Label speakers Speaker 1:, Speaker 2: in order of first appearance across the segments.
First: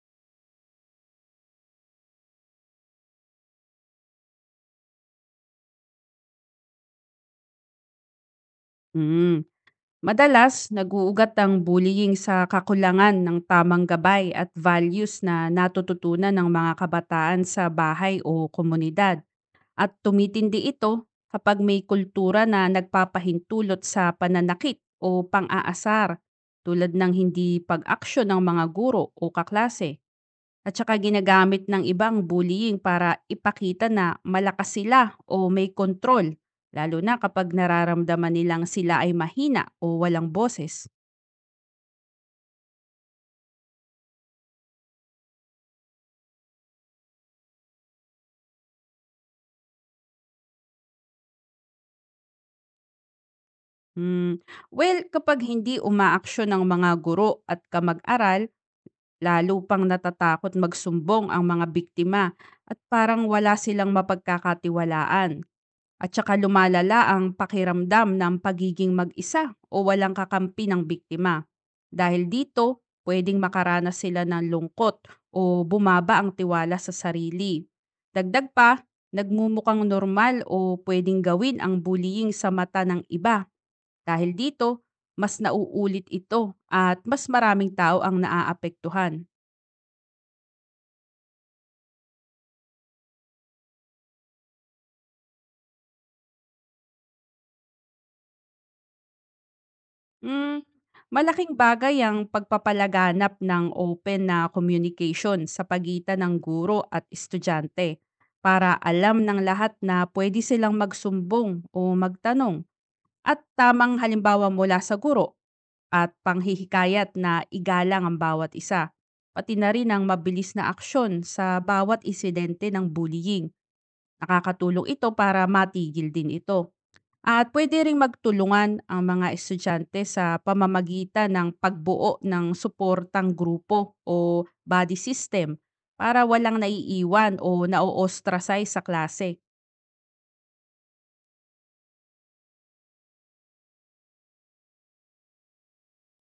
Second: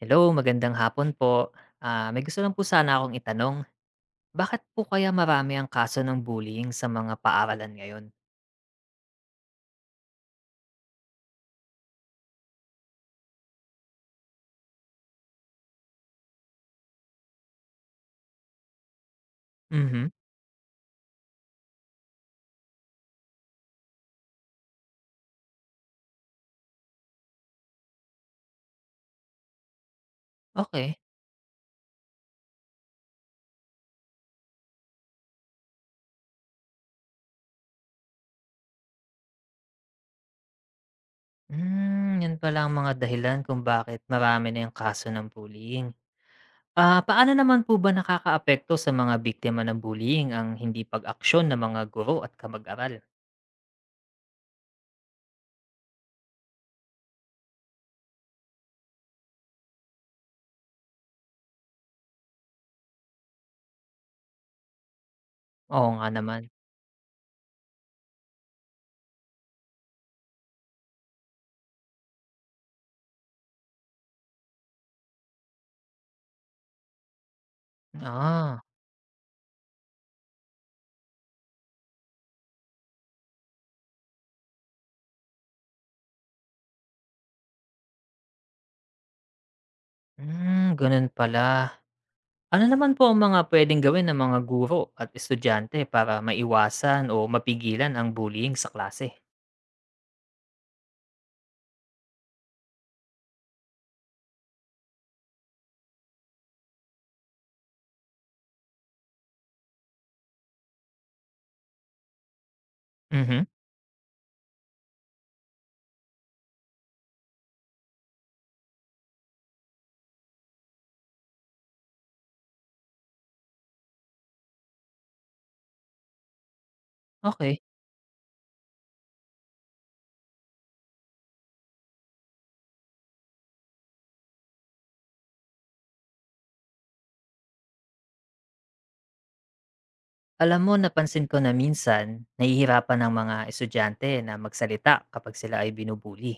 Speaker 1: Hello, magandang hapon po. May gusto lang po sana akong itanong. Bakit po kaya marami ang kaso ng bullying sa mga paaralan ngayon?
Speaker 2: Hmm. Madalas, nag ang bullying sa kakulangan ng tamang gabay at values na natututunan ng mga kabataan sa bahay o komunidad. At
Speaker 1: Mhm.
Speaker 2: tumitindi ito kapag may kultura na nagpapahintulot sa pananakit o pang-aasar tulad ng hindi pag-aksyon ng mga guro o kaklase. At saka
Speaker 1: Okay.
Speaker 2: ginagamit ng ibang ang bullying para ipakita na malakas sila o may kontrol, lalo na kapag nararamdaman nilang sila ay mahina o walang boses.
Speaker 1: Yan pala ang mga dahilan kung bakit marami na yung kaso ng bullying. Paano naman po ba nakakaapekto sa mga biktima ng bullying ang hindi pag-aksyon ng mga guro at kamag-aral?
Speaker 2: Hmm. Well, kapag hindi umaaksyon ng mga guro at kamag-aral, lalo pang natatakot magsumbong ang mga biktima at parang wala silang mapagkakatiwalaan.
Speaker 1: Oo nga
Speaker 2: At saka
Speaker 1: naman.
Speaker 2: lumalala ang pakiramdam ng pagiging mag-isa o walang kakampi ng biktima. Dahil dito, pwedeng makaranas sila ng lungkot o bumaba ang tiwala sa sarili. Dagdag
Speaker 1: Ah,
Speaker 2: pa, nagmumukhang normal o pwedeng gawin ang bullying sa mata ng iba. Dahil dito, mas nauulit ito at mas maraming tao ang naaapektuhan.
Speaker 1: Ganun pala. Ano naman po ang mga pwedeng gawin ng mga guro at estudyante para maiwasan o mapigilan ang bullying sa klase?
Speaker 2: Hmm, Malaking bagay ang pagpapalaganap ng open na communication sa pagitan ng guro at estudyante para alam ng lahat na pwede silang magsumbong o magtanong at
Speaker 1: Mhm,
Speaker 2: tamang halimbawa mula sa guro at panghihikayat na igalang ang bawat isa. Pati na rin ang mabilis na aksyon sa bawat insidente ng bullying. Nakakatulong ito para matigil din ito. At
Speaker 1: okey.
Speaker 2: puwede ring magtulungan ang mga estudyante sa pamamagitan ng pagbuo ng suportang grupo o body system para walang naiiwan o na ostracize sa klase.
Speaker 1: Alam mo, napansin ko na minsan nahihirapan ng mga estudyante na magsalita kapag sila ay binubuli.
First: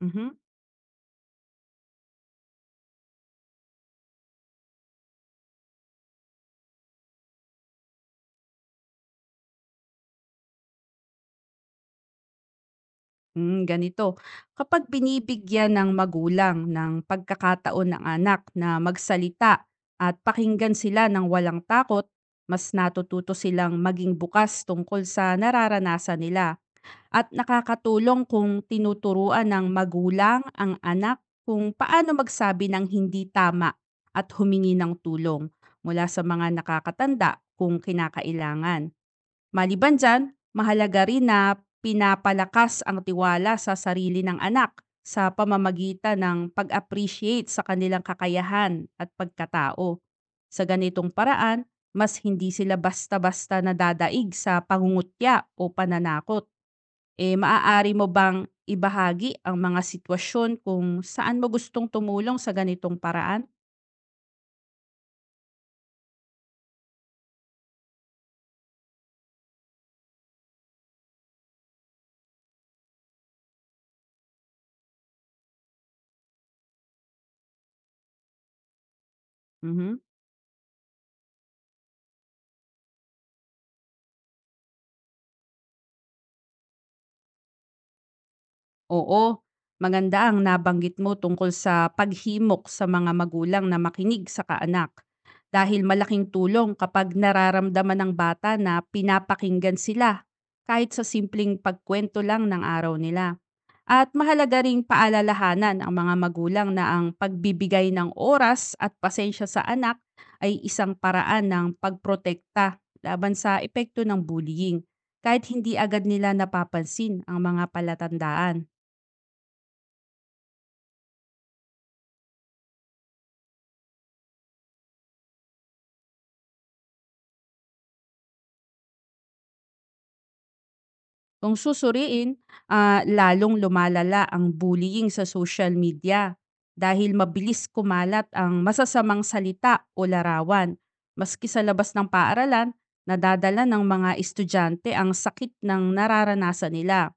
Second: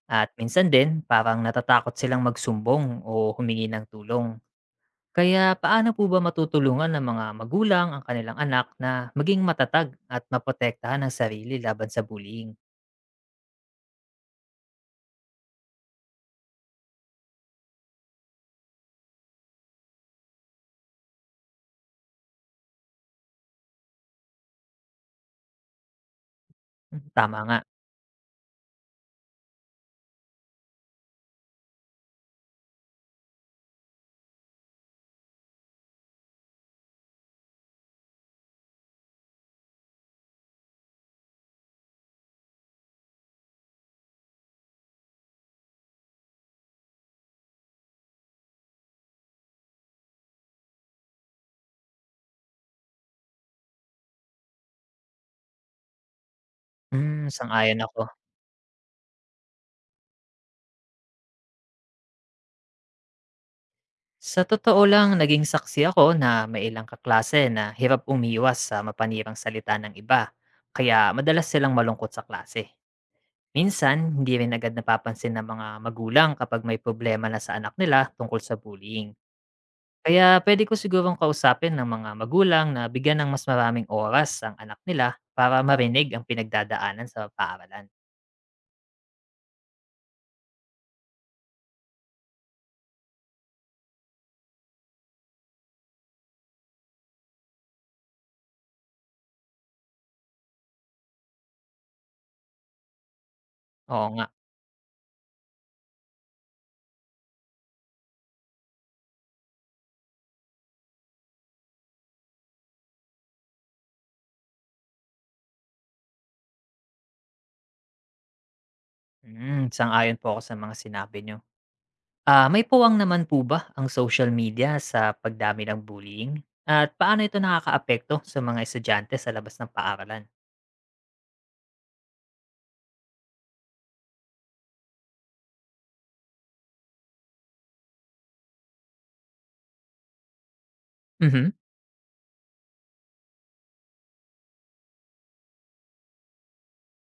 Speaker 2: Mhm.
Speaker 1: At minsan din parang natatakot silang magsumbong o humingi ng tulong. Kaya paano po ba matutulungan ng mga magulang ang kanilang anak na maging matatag at maprotektahan ang sarili laban sa bullying?
Speaker 2: Ganito. Kapag binibigyan ng magulang ng pagkakataon ng anak na magsalita at pakinggan sila ng walang takot, mas natututo silang maging bukas tungkol sa nararanasan nila. At
Speaker 1: Tama nga.
Speaker 2: nakakatulong kung tinuturuan ng magulang ang anak kung paano magsabi ng hindi tama at humingi ng tulong mula sa mga nakakatanda kung kinakailangan. Maliban dyan, mahalaga rin na pinapalakas ang tiwala sa sarili ng anak sa pamamagitan ng pag-appreciate sa kanilang kakayahan at pagkatao. Sa ganitong paraan, mas hindi sila basta-basta nadadaig sa pangungutya o pananakot. Eh,
Speaker 1: Sang-ayon
Speaker 2: maaari
Speaker 1: ako.
Speaker 2: mo bang ibahagi ang mga sitwasyon kung saan mo gustong tumulong sa ganitong paraan?
Speaker 1: Sa totoo lang, naging saksi ako na may ilang kaklase na hirap umiwas sa mapanirang salita ng iba, kaya madalas silang malungkot sa klase. Minsan, hindi rin agad napapansin ng mga magulang kapag may problema na sa anak nila tungkol sa bullying.
Speaker 2: Mhm.
Speaker 1: Kaya pwede ko sigurong kausapin ng mga magulang na bigyan ng mas maraming oras ang anak nila para marinig ang pinagdadaanan sa paaralan.
Speaker 2: Oo, maganda ang nabanggit mo tungkol sa paghimok sa mga magulang na makinig sa kaanak. Dahil malaking tulong kapag nararamdaman ng bata na pinapakinggan sila kahit sa simpleng pagkwento lang ng araw nila.
Speaker 1: Oo
Speaker 2: At
Speaker 1: nga,
Speaker 2: mahalaga ring paalalahanan ang mga magulang na ang pagbibigay ng oras at pasensya sa anak ay isang paraan ng pagprotekta laban sa epekto ng bullying kahit hindi agad nila napapansin ang mga palatandaan.
Speaker 1: sang-ayon po ako sa mga sinabi nyo. May puwang naman po ba ang social media sa pagdami ng bullying? At paano ito nakakaapekto sa mga estudyante sa labas ng paaralan?
Speaker 2: Kung susuriin, lalong lumalala ang bullying sa social media dahil mabilis kumalat ang masasamang salita o larawan. Maski
Speaker 1: Mhm,
Speaker 2: sa labas ng paaralan, nadadala ng mga estudyante ang sakit ng nararanasan nila.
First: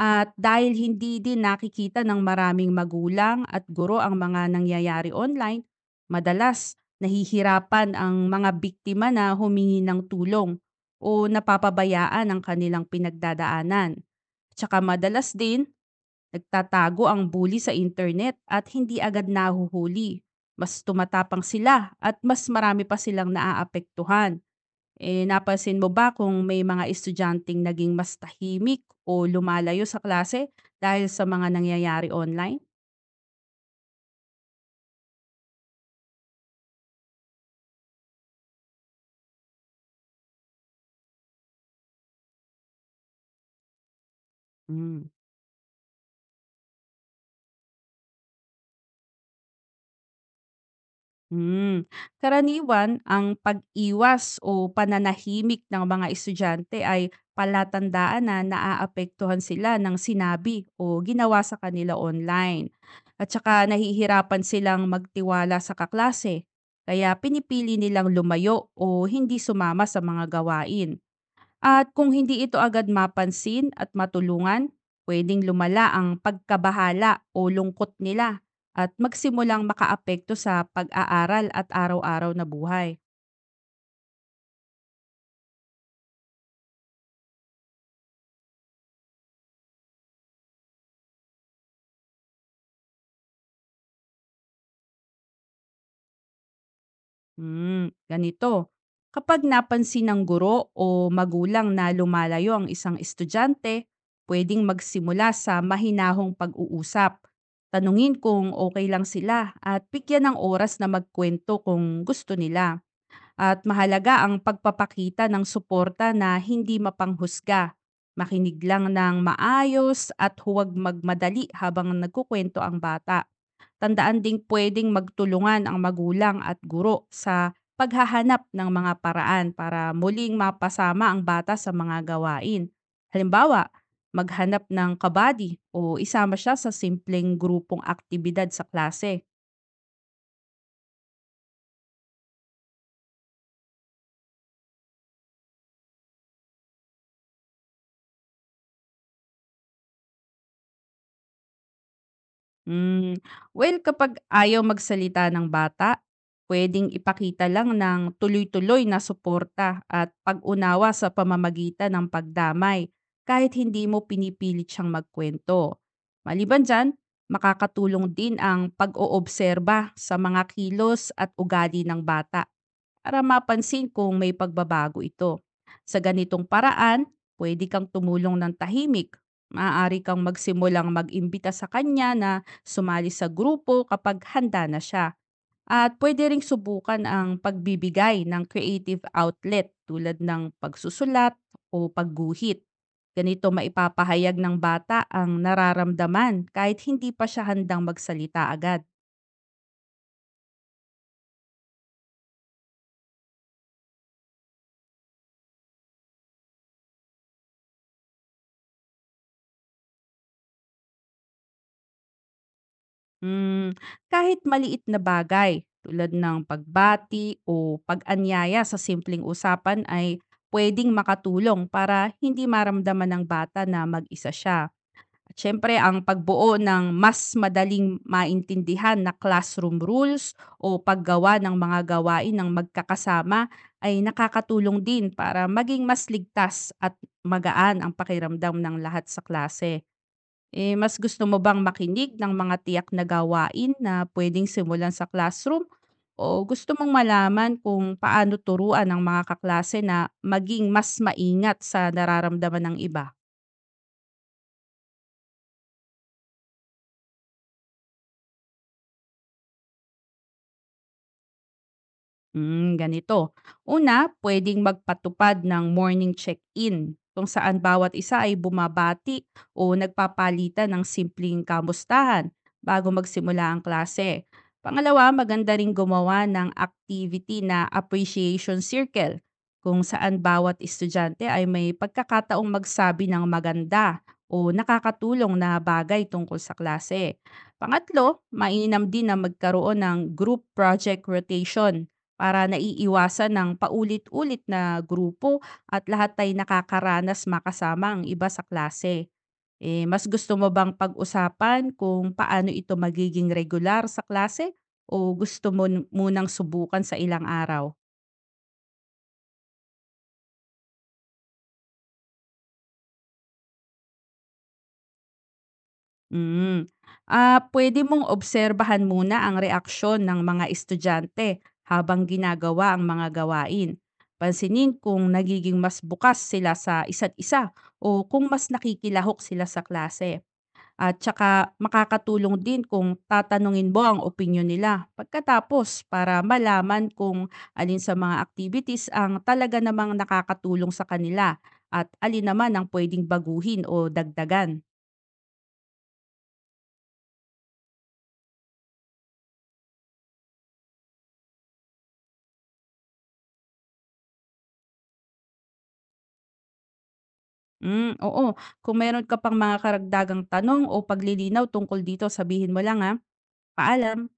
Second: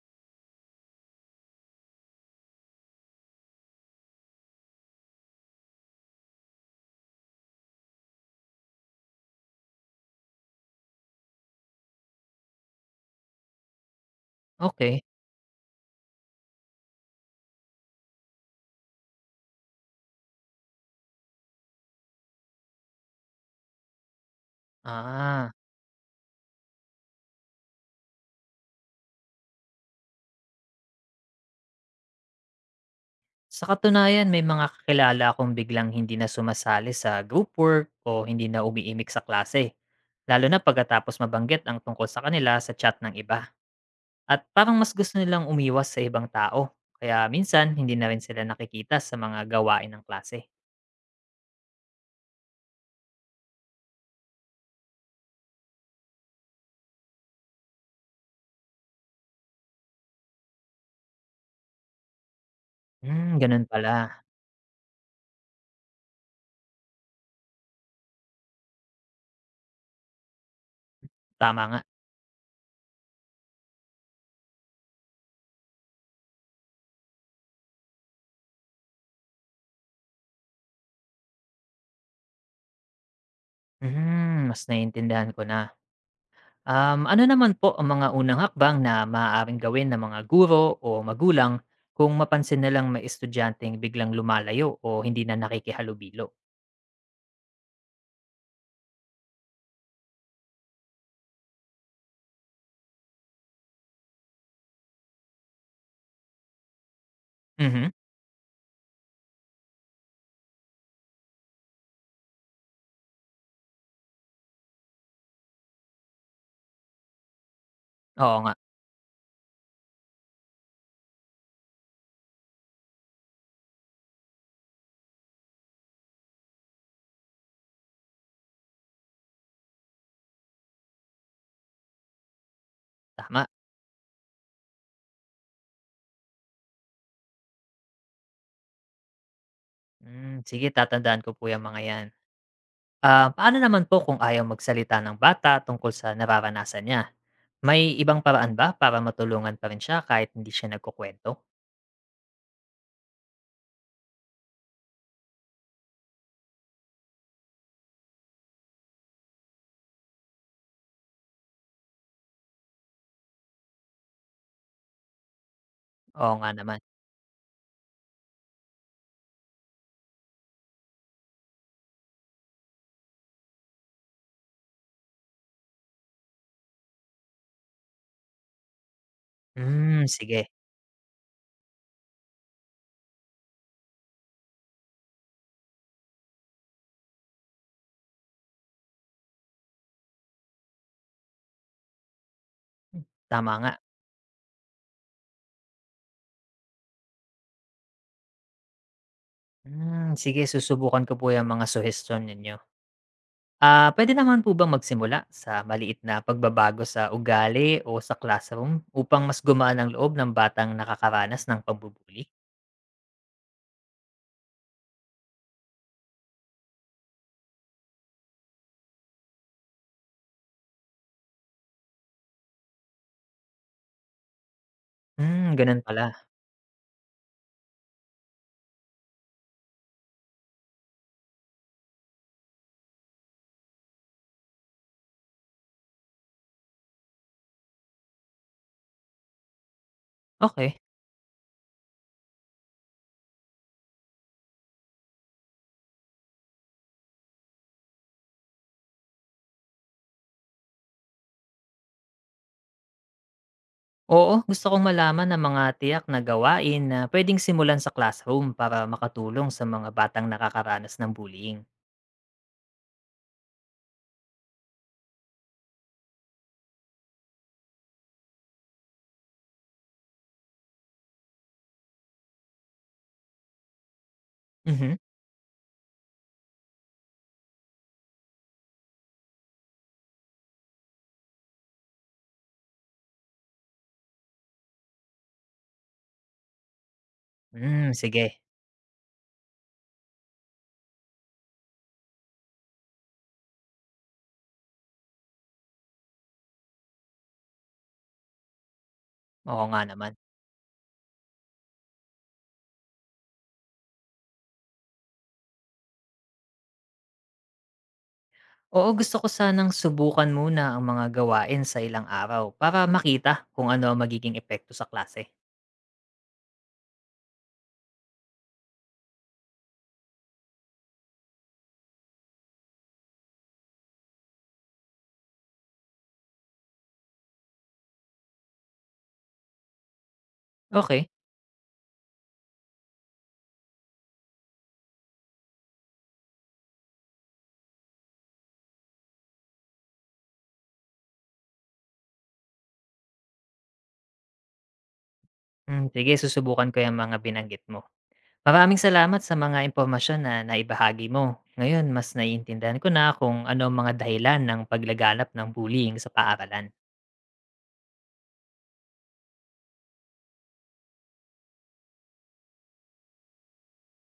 Speaker 2: At dahil hindi din nakikita ng maraming magulang at guro ang mga nangyayari online, madalas nahihirapan ang mga biktima na humingi ng tulong o napapabayaan ang kanilang pinagdadaanan. Tsaka
Speaker 1: okey.
Speaker 2: madalas din, nagtatago ang bully sa internet at hindi agad nahuhuli. Mas tumatapang sila at mas marami pa silang naaapektuhan. Eh,
Speaker 1: Ah,
Speaker 2: napansin mo ba kung may mga estudyanteng naging mas tahimik o lumalayo sa klase dahil sa mga nangyayari online?
Speaker 1: sa katunayan may mga kakilala akong biglang hindi na sumasali sa group work o hindi na umiimik sa klase, lalo na pagkatapos mabanggit ang tungkol sa kanila sa chat ng iba. At parang mas
Speaker 2: Hmm.
Speaker 1: gusto nilang umiwas sa ibang tao, kaya minsan hindi na rin sila nakikita sa mga gawain ng klase.
Speaker 2: Hmm. Karaniwan, ang pag-iwas o pananahimik ng mga estudyante ay palatandaan na naaapektuhan sila ng sinabi o ginawa sa kanila online. At saka
Speaker 1: Ganun pala,
Speaker 2: nahihirapan silang magtiwala sa kaklase, kaya pinipili nilang lumayo o hindi sumama sa mga gawain.
Speaker 1: tama nga.
Speaker 2: At kung hindi ito agad mapansin at matulungan, pwedeng lumala ang pagkabahala o lungkot nila at magsimulang makaapekto sa pag-aaral at araw-araw na buhay.
Speaker 1: Mas naiintindihan ko na. Ano naman po ang mga unang hakbang na maaaring gawin ng mga guro o magulang kung mapansin nilang may estudyanteng biglang lumalayo o hindi na nakikihalubilo?
Speaker 2: Ganito. Kapag napansin ng guro o magulang na lumalayo ang isang estudyante, pwedeng magsimula sa mahinahong pag-uusap.
Speaker 1: Mhm.
Speaker 2: Tanungin kung okay lang sila at bigyan ng oras na magkwento kung gusto nila. At mahalaga ang pagpapakita ng suporta na hindi mapanghusga.
Speaker 1: Oo nga,
Speaker 2: Makinig lang ng maayos at huwag magmadali habang nagkukwento ang bata. Tandaan ding pwedeng magtulungan ang magulang at guro sa paghahanap ng mga paraan para muling mapasama ang bata sa mga gawain.
Speaker 1: tama.
Speaker 2: Halimbawa, maghanap ng kabady o isama siya sa simpleng grupong aktibidad sa klase.
Speaker 1: Sige, tatandaan ko po yung mga yan. Paano naman po kung ayaw magsalita ng bata tungkol sa nararanasan niya? May ibang paraan ba para matulungan pa rin siya kahit hindi siya nagkukwento?
Speaker 2: Hmm, well, kapag ayaw magsalita ng bata, puwedeng ipakita lang ng tuloy-tuloy na suporta at pag-unawa sa pamamagitan ng pagdamay kahit hindi mo pinipilit siyang magkuwento.
Speaker 1: Oo nga
Speaker 2: Maliban
Speaker 1: naman.
Speaker 2: diyan, makakatulong din ang pag-oobserba sa mga kilos at ugali ng bata para mapansin kung may pagbabago ito. Sa ganitong paraan, pwede kang tumulong ng tahimik. Maaari kang
Speaker 1: Sige,
Speaker 2: magsimulang mag-imbita sa kanya na sumali sa grupo kapag handa na siya. At pwede ring subukan ang pagbibigay ng creative outlet tulad ng pagsusulat o pagguhit. Ganito
Speaker 1: tama nga.
Speaker 2: maipapahayag ng bata ang nararamdaman kahit hindi pa siya handang magsalita agad.
Speaker 1: Sige, susubukan ko po yung mga suhestiyon ninyo. Pwede naman po bang magsimula sa maliit na pagbabago sa ugali o sa classroom upang mas gumaan ang loob ng batang nakakaranas ng pambu.
Speaker 2: Hmm, Kahit maliit na bagay tulad ng pagbati o pag-anyaya sa simpleng usapan ay pwedeng makatulong para hindi maramdaman ng bata na mag-isa siya. At syempre,
Speaker 1: Gano'n
Speaker 2: ang
Speaker 1: pala.
Speaker 2: pagbuo ng mas madaling maintindihan na classroom rules o paggawa ng mga gawain ng magkakasama ay nakakatulong din para maging mas ligtas at magaan ang pakiramdam ng lahat sa klase. Eh,
Speaker 1: Okay.
Speaker 2: mas gusto mo bang makinig ng mga tiyak na gawain na pwedeng simulan sa classroom? O gusto mong malaman kung paano turuan ng mga kaklase na maging mas maingat sa nararamdaman ng iba?
Speaker 1: Oo, gusto kong malaman ang mga tiyak na gawain na puwedeng simulan sa classroom para makatulong sa mga batang nakakaranas ng bullying.
Speaker 2: Ganito. Una, pwedeng magpatupad ng morning check-in kung saan bawat isa ay bumabati o nagpapalitan ng simpleng kamustahan bago magsimula ang klase.
Speaker 1: Mhm.
Speaker 2: Pangalawa, maganda ring gumawa ng activity na appreciation circle kung saan bawat estudyante ay may pagkakataong magsabi ng maganda o nakakatulong na bagay tungkol sa klase. Pangatlo,
Speaker 1: Sige.
Speaker 2: mainam din na magkaroon ng group project rotation para naiiwasan ng paulit-ulit na grupo at lahat ay nakakaranas makasama ang iba sa klase.
Speaker 1: Oo nga
Speaker 2: Eh, mas
Speaker 1: naman.
Speaker 2: gusto mo bang pag-usapan kung paano ito magiging regular sa klase o gusto mo munang subukan sa ilang araw?
Speaker 1: Oo, gusto ko sanang subukan muna ang mga gawain sa ilang araw para makita kung ano ang magiging epekto sa klase.
Speaker 2: Mm. Ah, pwede mong obserbahan muna ang reaksyon ng mga estudyante habang ginagawa ang mga gawain. Pansinin kung nagiging mas bukas sila sa isa't isa o kung mas nakikilahok sila sa klase. At
Speaker 1: Okay.
Speaker 2: saka makakatulong din kung tatanungin mo ang opinyon nila pagkatapos para malaman kung alin sa mga activities ang talaga namang nakakatulong sa kanila at alin naman ang pwedeng baguhin o dagdagan.
Speaker 1: Sige, susubukan ko yung mga binanggit mo. Maraming salamat sa mga impormasyon na naibahagi mo. Ngayon, mas naiintindihan ko na kung ano ang mga dahilan ng paglaganap ng bullying sa paaralan.
Speaker 2: Mm, oo. Kung meron ka pang mga karagdagang tanong o paglilinaw tungkol dito, sabihin mo lang ha. Paalam!